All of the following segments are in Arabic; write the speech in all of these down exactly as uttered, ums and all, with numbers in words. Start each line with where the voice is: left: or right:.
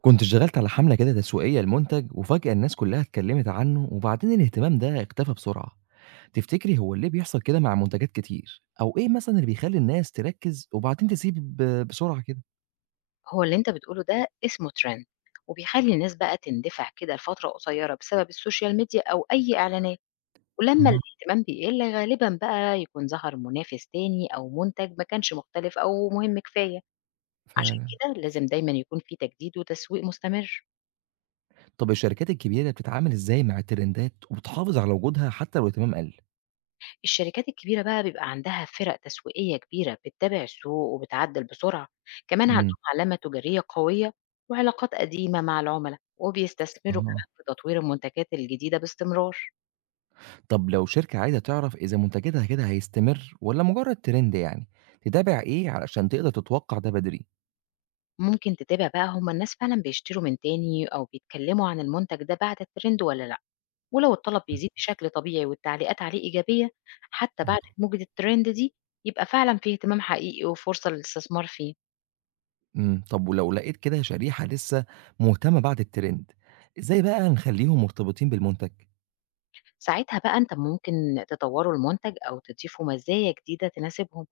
right: كنت اشتغلت على حملة كده تسويقية لمنتج، وفجأة الناس كلها اتكلمت عنه، وبعدين الاهتمام ده اختفى بسرعة. تفتكري هو ليه بيحصل كده مع منتجات كتير، او ايه مثلا اللي بيخلي الناس تركز وبعدين تسيب ب- بسرعة كده؟
left: هو اللي أنت بتقوله ده اسمه trend، وبيخلّي الناس بقى تندفع كده لفترة قصيرة بسبب السوشيال ميديا أو أي إعلانات، ولمّا
right: اه،
left: الاهتمام بيقل غالبًا بقى يكون ظهر منافس تاني أو منتج ما كانش مختلف أو مهم كفاية، عشان
right: فعلا.
left: كده لازم دايمًا يكون في تجديد وتسويق مستمر.
right: طب الشركات الكبيرة بتتعامل ازاي مع الترندات، وبتحافظ على وجودها حتى لو الاهتمام قل؟
left: الشركات الكبيرة بقى بيبقى عندها فرق تسويقية كبيرة بتتابع السوق وبتعدّل بسرعة، كمان عندهم
right: امم.
left: علامة تجارية قوية وعلاقات قديمة مع العملا، وبيستثمروا
right: اه.
left: كمان في تطوير المنتجات الجديدة باستمرار.
right: طب لو شركة عايزة تعرف اذا منتجاتها كده هيستمر ولا مجرد ترند يعني، تتابع ايه علشان تقدر تتوقع ده؟
left: ممكن تتابع بقى هما الناس فعلا بيشتروا من تاني أو بيتكلموا عن المنتج ده بعد الترند ولا لأ، ولو الطلب
right: بدري.
left: بيزيد بشكل طبيعي والتعليقات عليه إيجابية حتى بعد موجة الترند دي، يبقى فعلا فيه اهتمام حقيقي وفرصة للاستثمار فيه.
right: إمم، طب ولو لقيت كده شريحة لسه مهتمة بعد الtrend، إزاي بقى نخلّيهم مرتبطين بالمنتج؟
left: ساعتها بقى انت ممكن تطوروا المنتج أو تضيفوا مزايا جديدة تناسبهم،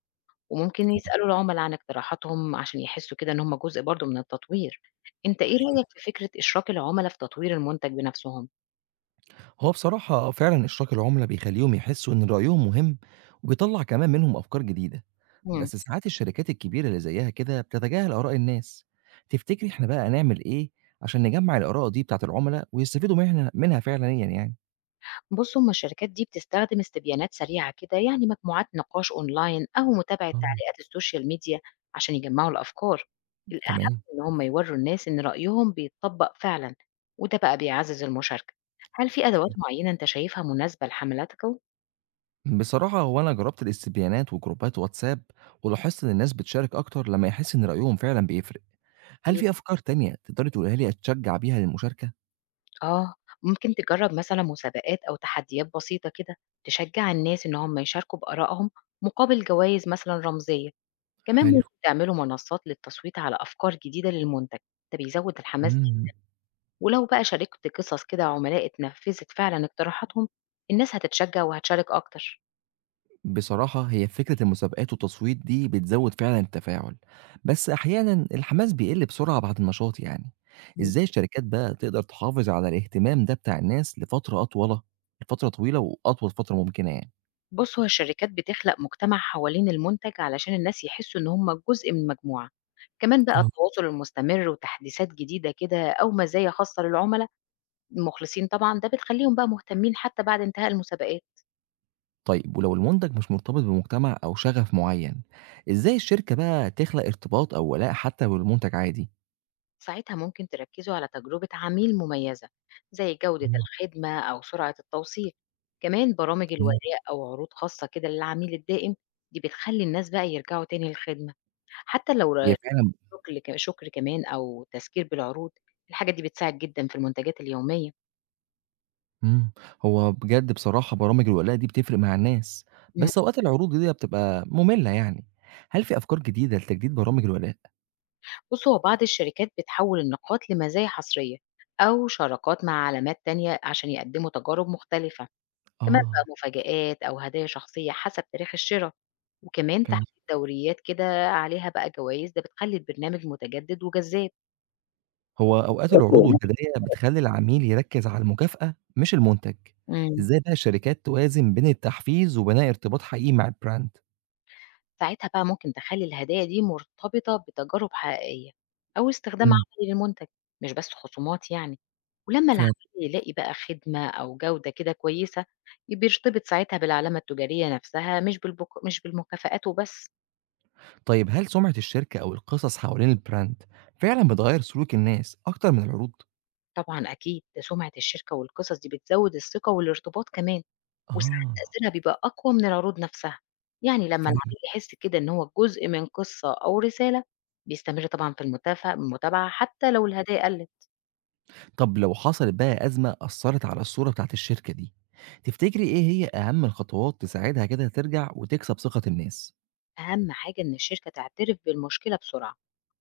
left: وممكن يسألوا العملاء عن اقتراحاتهم عشان يحسوا كده ان هم جزء برضو من التطوير. انت
right: آه،
left: ايه
right: حلو.
left: رأيك في فكرة إشراك العملاء في تطوير المنتج بنفسهم؟
right: هو بصراحة فعلًا إشراك العُملا بيخلّيهم يحسّوا إن رأيهم مهم، وبيطلّع كمان منهم أفكار جديدة.
left: مم.
right: بس ساعات الشركات الكبيرة اللي زيها كده بتتجاهل آراء الناس، تفتكري إحنا بقى نعمل إيه عشان نجمّع الآراء دي بتاعة العُملا ويستفيدوا منها منها فعليًا يعني؟
left: بصوا هما الشركات دي بتستخدم استبيانات سريعة كده يعني مجموعات نقاش أونلاين أو متابعة
right: آه،
left: تعليقات السوشيال ميديا عشان يجمعوا الأفكار الأهم،
right: تمام.
left: إن هما يوروا الناس إن رأيهم بيتطبق فعلا، وده بقى بيعزز المشاركة. هل في أدوات
right: حلو.
left: معينة أنت شايفها مناسبة لحملاتك؟
right: بصراحة هو أنا جربت الاستبيانات وجروبات واتساب، ولاحظت إن الناس بتشارك أكتر لما يحس إن رأيهم فعلا بيفرق. هل في أفكار تانية تقدري تقولها لي أتشجع بيها للمشاركة؟
left: آه، ممكن تجرب مثلا مسابقات أو تحديات بسيطة كده تشجع الناس إن هم يشاركوا بآرائهم مقابل جوائز مثلا رمزية، كمان
right: حلو.
left: ممكن تعملوا منصات للتصويت على أفكار جديدة للمنتج، ده بيزود الحماس.
right: مم.
left: ولو بقى شاركت قصص كده عملاء اتنفذت فعلا اقتراحاتهم، الناس هتتشجع وهتشارك أكتر.
right: بصراحة هي فكرة المسابقات والتصويت دي بتزود فعلا التفاعل، بس أحيانا الحماس بيقل بسرعة بعد النشاط يعني.
left: مم.
right: إزاي الشركات بقى تقدر تحافظ على الاهتمام ده بتاع الناس لفترة أطول، لفترة طويلة وأطول فترة ممكنة يعني؟
left: بص هو الشركات بتخلق مجتمع حوالين المنتج علشان الناس يحسوا إن هم جزء من مجموعة، كمان بقى التواصل المستمر وتحديثات جديدة كده أو مزايا خاصة للعملاء المخلصين، طبعا ده بتخليهم بقى مهتمين حتى بعد انتهاء المسابقات.
right: طيب ولو المنتج مش مرتبط بمجتمع أو شغف معين، إزاي الشركة بقى تخلق ارتباط أو ولاء حتى بالمنتج عادي؟
left: ساعتها ممكن تركزوا على تجربة عميل مميزة زي جودة
right: آه،
left: الخدمة أو سرعة التوصيل، كمان برامج
right: تمام.
left: الولاء أو عروض خاصة كده للعميل الدائم، دي بتخلي الناس بقى يرجعوا تاني للخدمة، حتى لو
right: هي
left: ر-
right: فعلا.
left: شكر ك- شكر كمان أو تذكير بالعروض، الحاجات دي بتساعد جدا في المنتجات اليومية.
right: امم. هو بجد بصراحة برامج الولاء دي بتفرق مع الناس،
left: مم.
right: بس أوقات العروض دي بتبقى مملة يعني. هل في أفكار جديدة لتجديد برامج الولاء؟
left: بصوا هو بعض الشركات بتحول النقاط لمزايا حصرية أو شراكات مع علامات تانية عشان يقدموا تجارب مختلفة، كمان بقى
right: اه،
left: مفاجآت أو هدايا شخصية حسب تاريخ الشراء، وكمان
right: فعلا.
left: تحت الدوريات كده عليها بقى جوايز، ده بتخلّي البرنامج متجدد وجذاب.
right: هو أوقات العروض مم. والهدايا بتخلي العميل يركز على المكافأة مش المنتج.
left: إمم،
right: إزاي بقى الشركات توازن بين التحفيز وبناء ارتباط حقيقي مع البراند؟
left: ساعتها بقى ممكن تخلّي الهدايا دي مرتبطة بتجارب حقيقية أو استخدام
right: مم،
left: عملي للمنتج، مش بس خصومات يعني، ولمّا العميل
right: فعلا.
left: يلاقي بقى خدمة أو جودة كده كويسة، بيرتبط ساعتها بالعلامة التجارية نفسها، مش بالبك مش بالمكافآت وبس.
right: طيب هل سمعة الشركة أو القصص حوالين البراند فعلًا بتغيّر سلوك الناس أكتر من العروض؟
left: طبعًا أكيد، ده سمعة الشركة والقصص دي بتزود الثقة والارتباط كمان، وساعات
right: آه،
left: تأثيرها بيبقى أقوى من العروض نفسها، يعني لمّا
right: فعلًا.
left: العميل يحس كده إن هو جزء من قصة أو رسالة، بيستمر طبعًا في المتف المتابعة حتى لو الهدايا قلّت.
right: طب لو حصلت بقى أزمة أثّرت على الصورة بتاعة الشركة دي، تفتكري إيه هي أهم الخطوات تساعدها كده ترجع وتكسب ثقة الناس؟
left: أهم حاجة إن الشركة تعترف بالمشكلة بسرعة،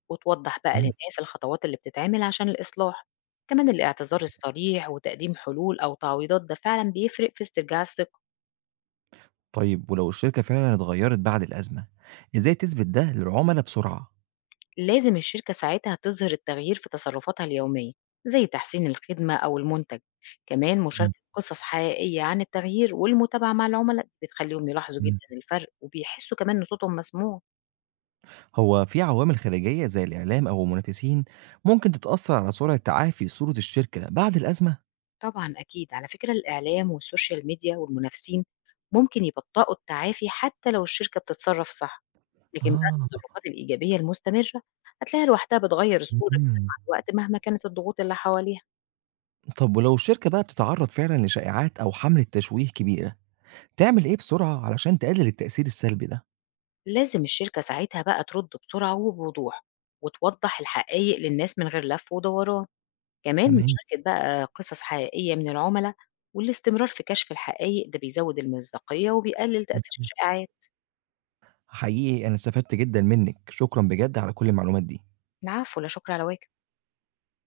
left: وتوضح بقى
right: إمم.
left: للناس الخطوات اللي بتتعمل عشان الإصلاح، كمان الاعتذار الصريح وتقديم حلول أو تعويضات ده فعلًا بيفرق في استرجاع الثقة.
right: طيب ولو الشركة فعلًا اتغيّرت بعد الأزمة، إزاي تثبت ده للعملا بسرعة؟
left: لازم الشركة ساعتها تظهر التغيير في تصرفاتها اليومية زي تحسين الخدمة أو المنتج، كمان
right: إمم.
left: مشاركة قصص حقيقية عن التغيير والمتابعة مع العملاء بتخليهم يلاحظوا
right: إمم.
left: جدا الفرق وبيحسوا كمان إن صوتهم مسموع.
right: هو في عوامل خارجية زي الإعلام أو المنافسين ممكن تتأثّر على سرعة تعافي صورة الشركة بعد الأزمة؟
left: طبعا أكيد، على فكرة الإعلام والسوشيال ميديا والمنافسين ممكن يبطئوا التعافي حتى لو الشركة بتتصرف صح، لكن بقى
right: آه.
left: التصرفات الإيجابية المستمرة هتلاقيها لوحدها بتغير الصورة كده
right: إمم.
left: مع الوقت مهما كانت الضغوط اللي حواليها.
right: طب ولو الشركة بقى بتتعرض فعلا لشائعات أو حملة تشويه كبيرة، تعمل إيه بسرعة علشان تقلل التأثير السلبي ده؟
left: لازم الشركة ساعتها بقى ترد بسرعة وبوضوح، وتوضح الحقائق للناس من غير لف ودوران، كمان
right: تمام.
left: مشاركة بقى قصص حقيقية من العملاء، والاستمرار في كشف الحقائق ده بيزود المصداقية وبيقلل تأثير
right: ممتاز.
left: الشائعات.
right: حقيقي أنا استفدت جدا منك، شكرا بجد على كل المعلومات دي.
left: العفو، لا شكر على واجب.